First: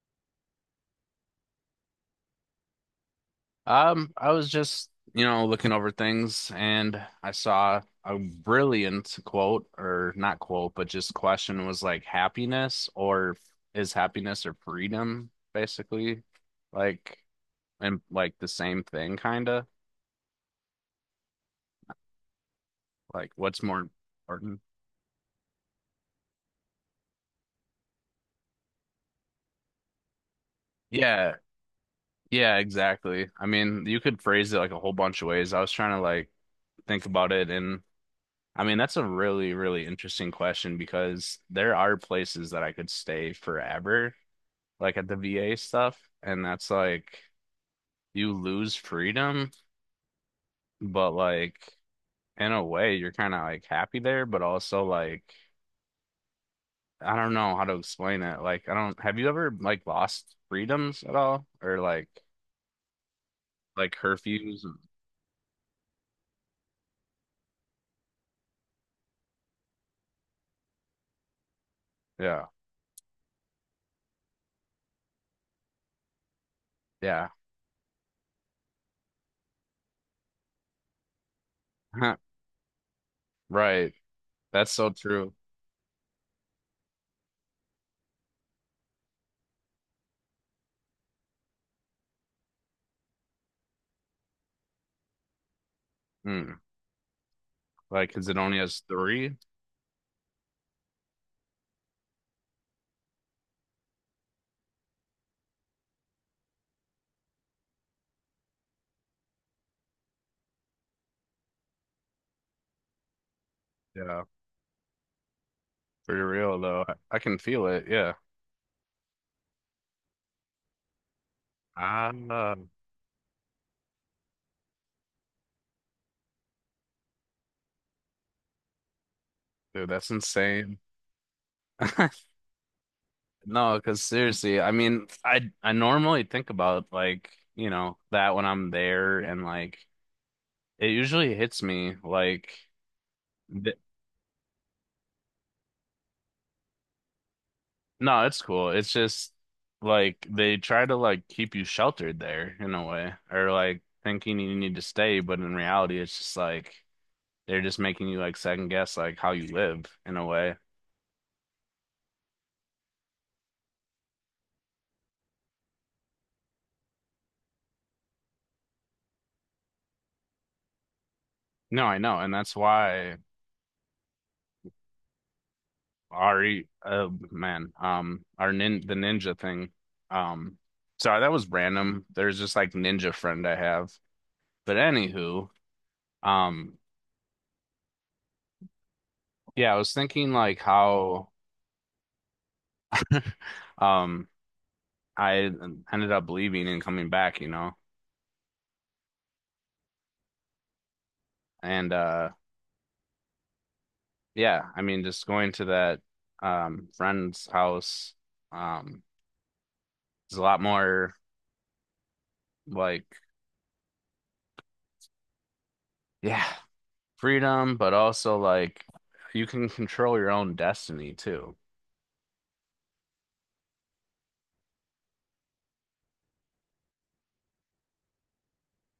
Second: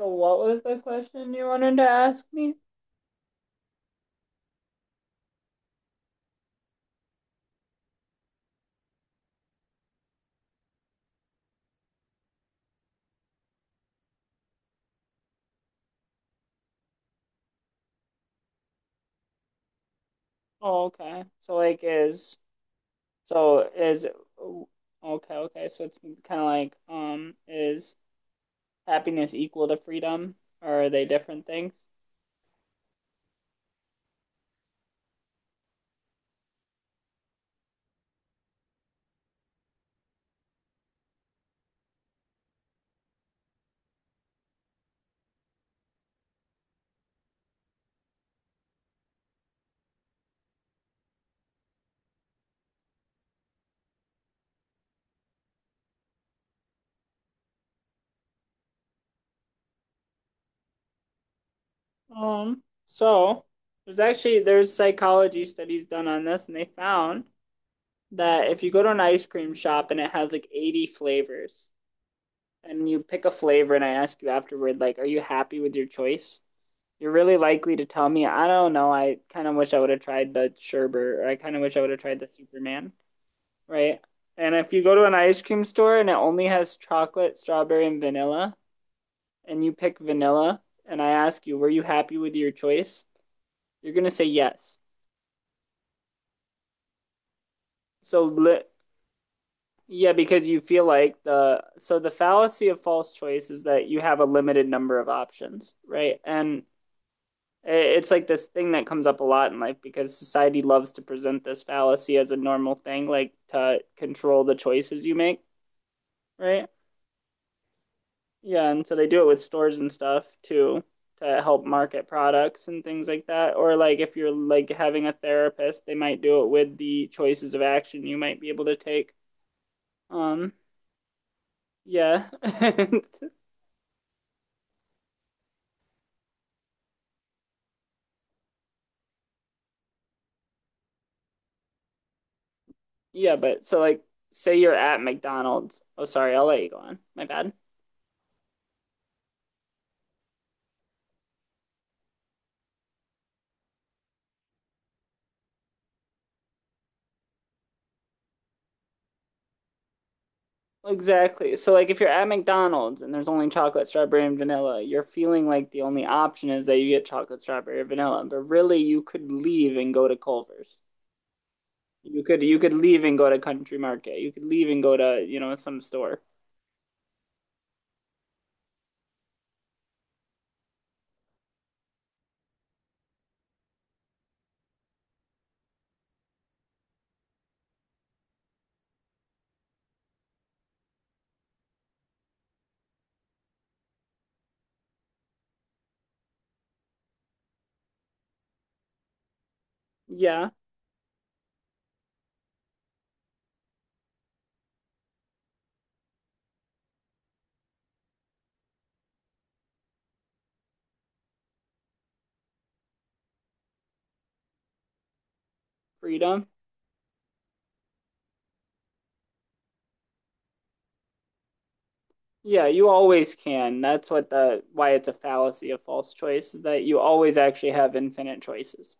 So what was the question you wanted to ask me? I was just, looking over things and I saw a brilliant quote, or not quote, but just question was like happiness or is happiness or freedom, basically, like, and like the same thing, kind of, Oh, okay. So like is like so what's more is important? okay, okay. So it's kind of like is happiness equal to freedom or are they Yeah. different things? Yeah, exactly. I mean, you could phrase it like a whole bunch of ways. I was trying to like think about it. And I mean, that's a really, really interesting question because there are places that I could stay forever, like at the VA stuff, and that's like you lose freedom, but like in a way you're kind of like happy there, but also like I don't know how to explain it. Like I don't have you ever like lost freedoms at all, or like So there's actually curfews? there's psychology studies done on this, and they found that if you go to an ice cream shop and it has like 80 flavors Yeah. and you pick a flavor and I ask you afterward, like, are you happy with your choice? You're Yeah. really likely to tell me, I don't know, I kind of wish I would have tried the sherbet, or I kind of wish I would have tried the Superman, Right. right? And if That's you so go to an true. ice cream store and it only has chocolate, strawberry, and vanilla, and you pick vanilla, and I ask you, were you happy with your choice? You're gonna say yes. Mm. Like, So, 'cause it li only has three? Yeah, because you feel like so the fallacy of false choice is that you have a limited number of options, right? And it's like this thing that comes up a lot in life because society loves to present this fallacy as a normal thing, like to Yeah. control the choices you make, Pretty real right? though. I can feel it. Yeah. Yeah, and so they do it with stores and stuff too, to help market Ah, products and things like that. Or like if you're like having a therapist, they might do it with the choices of action you might be able to take. dude, that's Um, insane. yeah. No, because seriously, I mean, I normally think about like, you know, that when I'm there and like it usually hits me like Yeah, but th so like, say you're at McDonald's. Oh, sorry, I'll let you go on. My bad. no, it's cool. It's just like they try to like keep you sheltered there in a way, or like thinking you need to stay, but in reality it's just like they're just making you like second guess like how you live in a way. Exactly. So like if you're at McDonald's and there's only chocolate, strawberry, and vanilla, you're feeling like the only option is that you get chocolate, strawberry, or vanilla. But really you could leave and go to Culver's. No, I know, You and could that's you could leave and why go to Country Market. You could leave and go to, you know, some store. Ari, oh man, our nin the ninja thing. Um, so that was random. There's just like ninja friend I have. But anywho, um, yeah, I was thinking like how, um, I ended up leaving and coming back, you know, Yeah, and yeah, I mean, just going to that friend's house, um, is a lot more like, yeah, freedom. freedom, but also like you can control your own destiny too. Yeah, you always can. That's what the why it's a fallacy of false choice, is that you always actually have infinite choices.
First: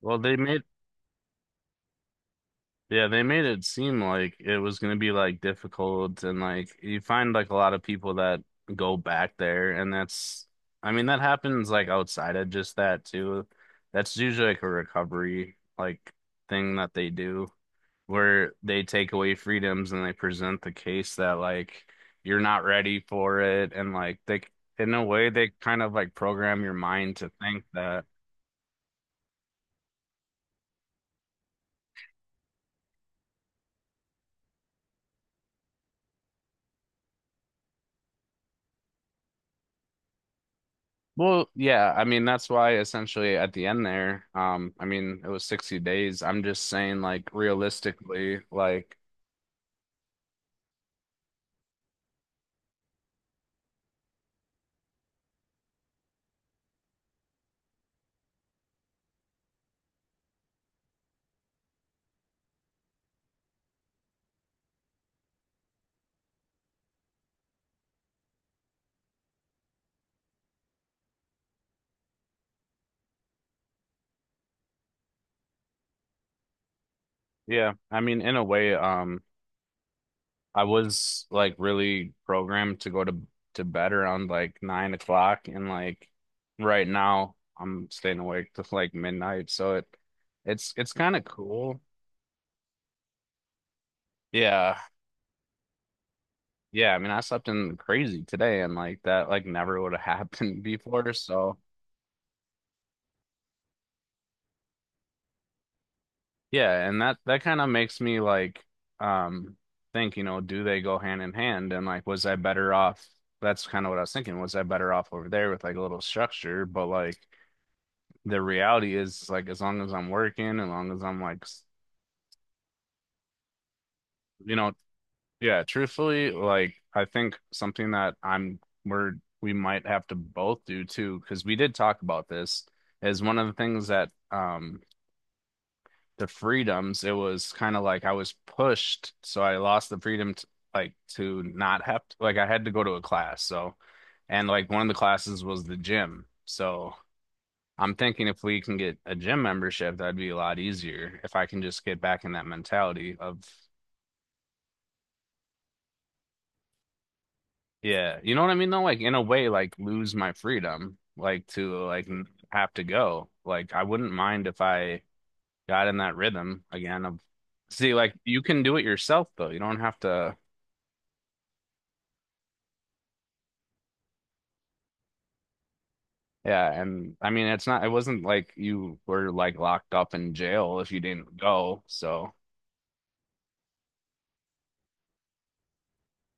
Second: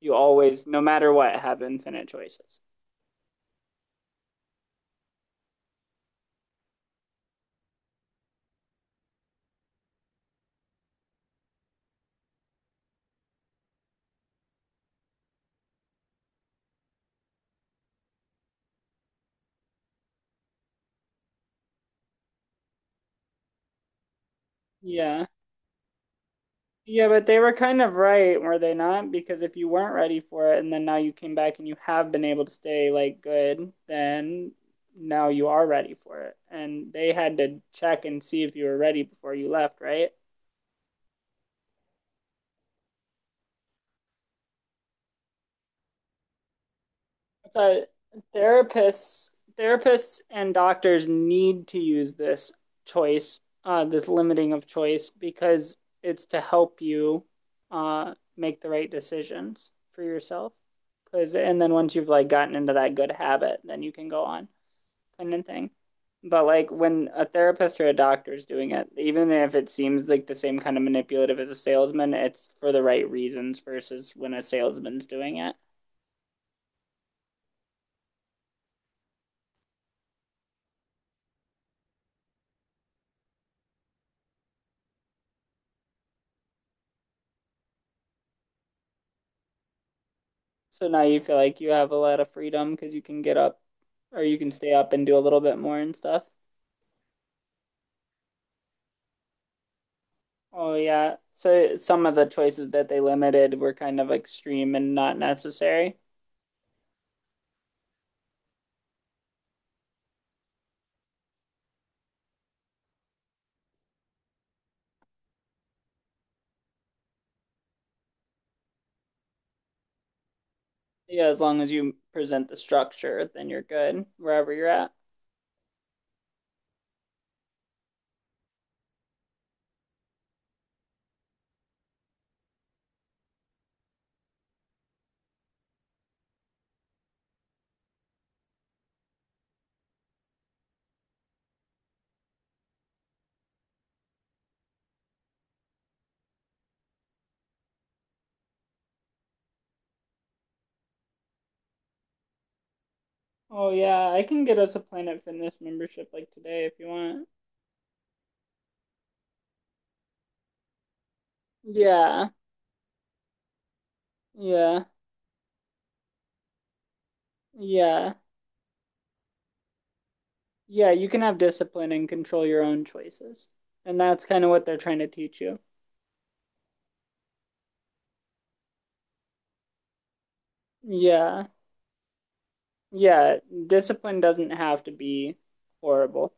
You Well, they made always, no matter what, have infinite choices. yeah, they made it seem like it was gonna be like difficult, and like you find like a lot of people that go back there, and that's I mean that happens like outside of just that too. That's usually like a recovery like thing that they do, where they take away freedoms and they present the case that like you're not ready for it, and like they in a Yeah. way they kind of like program your Yeah, mind but to they were think kind of that. right, were they not? Because if you weren't ready for it and then now you came back and you have been able to stay like good, then now you are ready for it. And they had to check and see if you were ready before you left, right? Well, yeah, I mean that's why essentially at the end there, I mean it was 60 days. I'm just saying like So realistically, like therapists, therapists and doctors need to use this limiting of choice, because it's to help you make the right decisions for yourself. Because, and then once you've like gotten into that good habit, then you can go on independent thing. But like when a therapist or a doctor is doing it, even if it seems like the same kind of manipulative as a salesman, it's for the right reasons versus when a salesman's doing it. yeah, I mean in a way, I was like really programmed to go to bed around like 9 o'clock, and like right now I'm staying awake to like midnight, so it's So it's now kind you of feel like you cool. have a lot of freedom because you can get up or you can stay Yeah, up and do a little bit more and stuff. yeah. I mean I slept in crazy today, and like that like never would have happened Oh before, yeah. so. So some of the choices that they limited were kind of extreme and not necessary. Yeah, and that kind of makes me like um think, you know, do they go hand in hand? And like, was I better off? That's kind of what I was thinking. Was I better off over there with like a little structure? But like the reality is like as long as I'm working, as long as I'm Yeah, like, as long as you present the structure, then you're good wherever you you're know, at. yeah, truthfully, like I think something that I'm we're we might have to both do too, because we did talk about this, is one of the things that the freedoms, it was kind of like I was pushed, so I lost the freedom to, like to not have to, like I had to go to a class. So, and like one of the classes was the gym. So I'm thinking if we can get a gym membership, that'd be a lot easier if I can just get back in that mentality of, Oh yeah, I can get us a Planet Fitness membership like today if you want. yeah, you know what I mean though? Like in a way, like lose my freedom, like to like Yeah, have to go. Like I wouldn't mind if yeah, I got in that rhythm again of See, like yeah, you can do it yourself though. You don't have to yeah. You can have discipline and control your own choices, and that's kind of what they're trying to teach you. Yeah, and I mean it's not it wasn't like you were like locked up in jail if you didn't Yeah, go. So, yeah. Discipline doesn't have to be horrible.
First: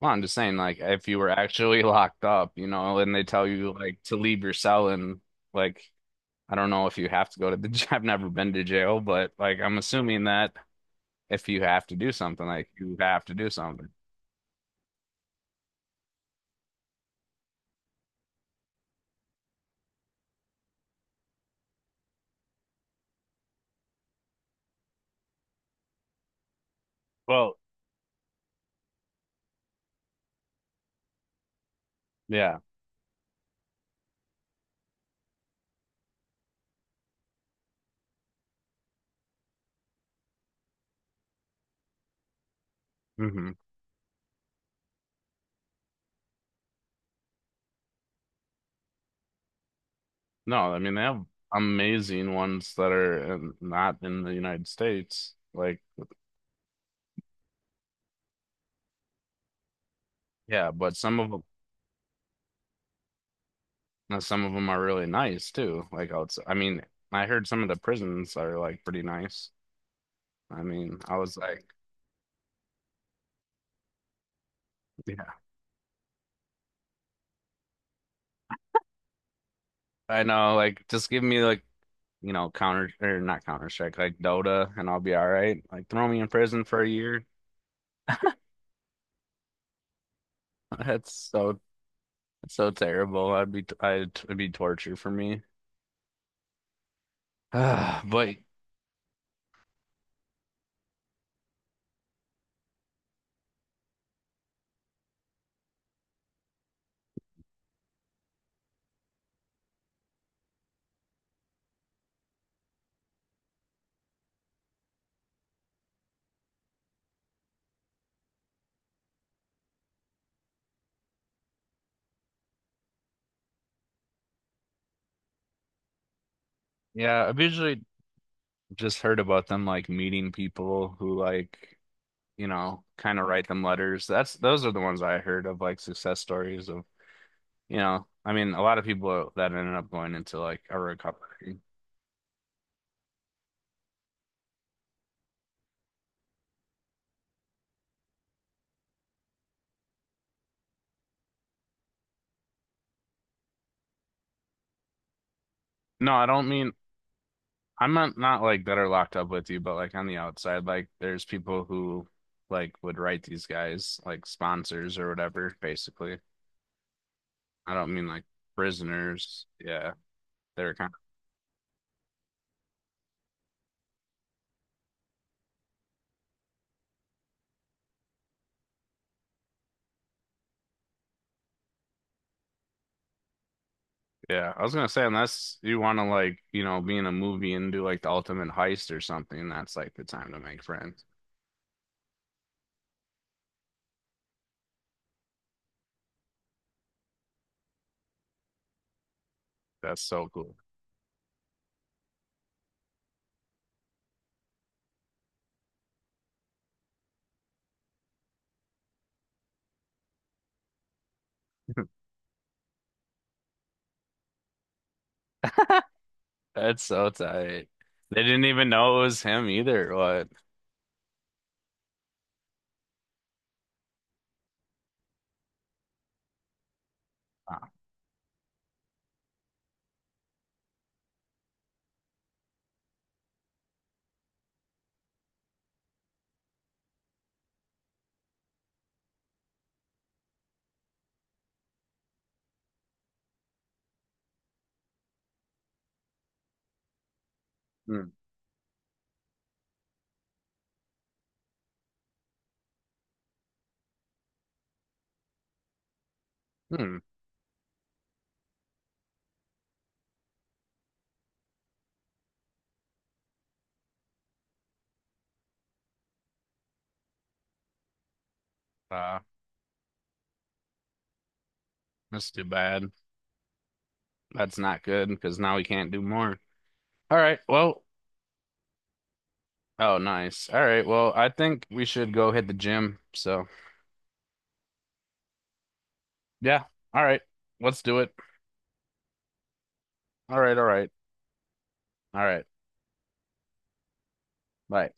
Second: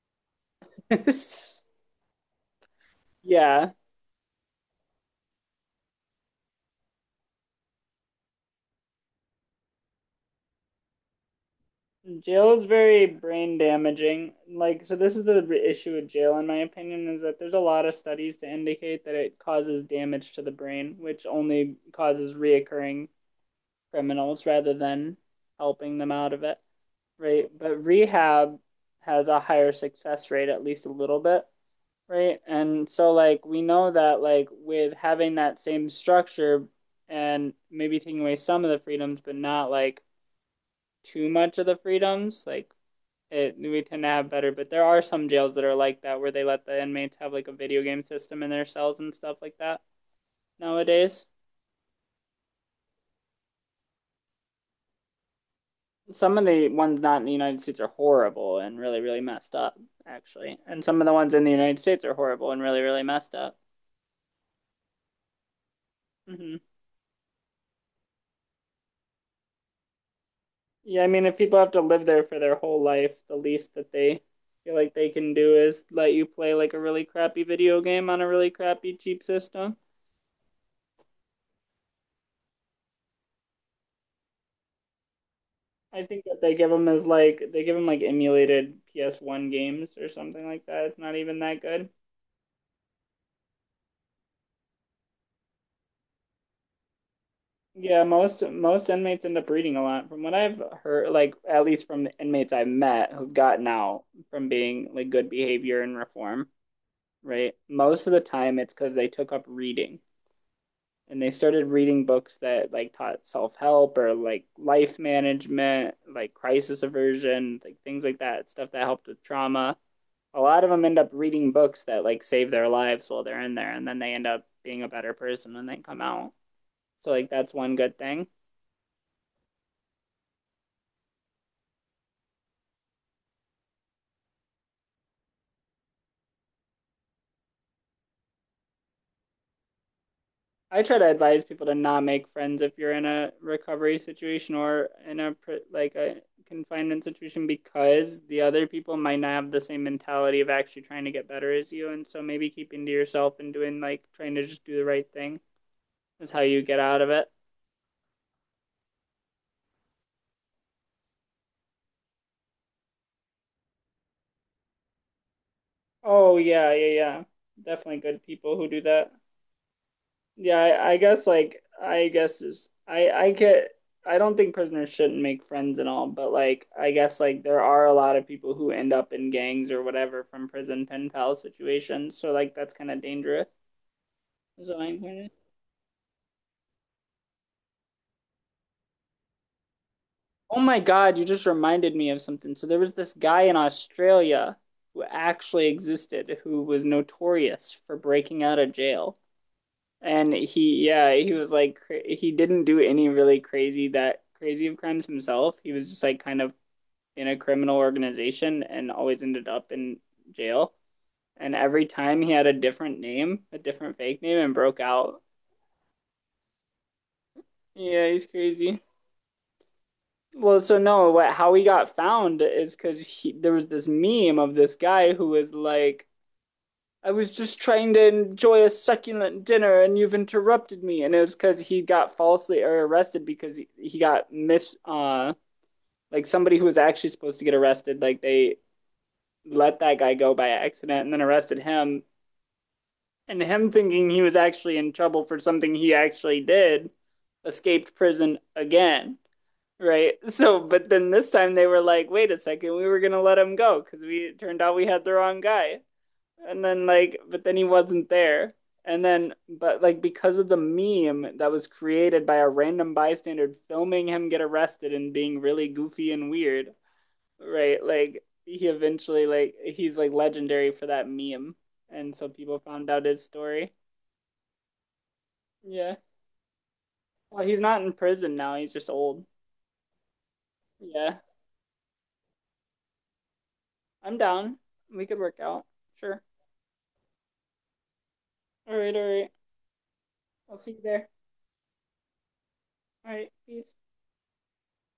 well, I'm just saying like if you were actually locked up, you know, and they tell Yeah. you like to leave your cell and like I don't know if you have to go to the I've never been to jail, but like I'm assuming that if you have to do something, Jail is like you very have to do brain something. damaging. Like, so this is the issue with jail, in my opinion, is that there's a lot of studies to indicate that it causes damage to the brain, which only causes reoccurring criminals rather than helping them out of it, right? Well, But rehab has a higher success rate, at least a little bit, right? yeah. And so, like, we know that, like, with having that same structure and maybe taking away some of the freedoms, but not like too much of the freedoms, like, Hmm. it we tend to have better. But there are some jails that are like that, where they let the inmates have like a video game system in their cells and stuff like that No, I mean they have nowadays. amazing ones that are not in the United States. Like, Some of the ones not in the United States are horrible and really, really messed up, actually. yeah, And but some of the some of ones in them the United States are horrible and really, really messed up. Now, some of them are really nice too. Like outside, Hmm. I mean, I heard some of the prisons are like pretty nice. I mean, Yeah, I I mean, if was people like, have to live there for their whole life, the least that they feel like they yeah, can do is let you play like a really crappy video game on a really crappy cheap system. I know. Like, just give me like, you know, counter or not Counter Strike, like Dota, and I'll be all right. Like, I throw me think in that they prison give for him a as year. like they give him like emulated PS1 games or something like that. It's That's not even that so good. that's so terrible. I'd be I'd it'd be torture for me. Yeah, But most inmates end up reading a lot. From what I've heard, like at least from the inmates I've met who've gotten out from being like good behavior and reform, right? Most of the time it's because they took up reading, and they started reading books that like taught self-help or like life management, like crisis aversion, like things like that, stuff that helped with trauma. A lot of them end up reading books that like save their lives while they're in there, and then they end up being a better person when they come out. So yeah, like I've that's one usually good thing. just heard about them like meeting people who like, you know, kind of write them letters. That's those are the ones I heard of like success stories of You know, I mean, a lot of people that ended up going into like a I try to advise recovery. people to not make friends if you're in a recovery situation or in a confinement situation, because the other people might not have the same mentality of actually trying to get better as you, and so maybe keeping to yourself and doing, like, trying to just do the right thing No, I is how don't you mean get out of it. I'm not like that are locked up with you, but like on the outside, like there's people who like would write these guys like sponsors or whatever, basically. Oh yeah, yeah, yeah. I don't Definitely mean good like people who do that. prisoners. Yeah. Yeah, They're I, kind I guess like I guess is I get I don't think prisoners shouldn't make friends and all, but like I guess like there are a lot of people who end up in gangs or whatever from prison pen pal situations, so like that's kind of dangerous. of, yeah. I Is was what gonna I'm say hearing. unless you wanna like, you know, be in a movie and do like the ultimate heist or something, that's like the time to Oh make my friends. God, you just reminded me of something. So there was this guy in Australia who actually existed, who was notorious for breaking out of jail. That's so And cool. he, yeah, he was like, he didn't do any really crazy that crazy of crimes himself. He was just like kind of in a criminal organization and always ended up in jail. And every time he had a different name, a different fake name, and broke out. That's so tight. Yeah, They he's didn't even crazy. know it was him either. What? Well, so no, how he got found is because there was this meme of this guy who was like, I was just Wow. trying to enjoy a succulent dinner and you've interrupted me. And it was because he got falsely or arrested because he got like, somebody who was actually supposed to get arrested, like they let that guy go by accident and then arrested him, and him thinking he was actually in trouble for something he actually did, escaped Hmm. prison again, right? So, but then this time they were like, wait a second, we were gonna let him go because we it turned out we had the wrong guy. And then Hmm. like, but then he wasn't there. And then, but like because of the meme that was created by a random bystander filming him get arrested and being really goofy and weird, right? Like Uh, he's like legendary for that meme. And so that's too people found bad. out his story. That's not good because now we can't Yeah. do more. All right. Well, he's not Well, in prison now. He's just old. oh, nice. All right. Well, Yeah. I think we should go hit the gym. So, I'm down. We could work out. Sure. yeah. All right. Let's do it. All right, all right. All right. I'll All see you right. there. All right. All right, peace. Bye.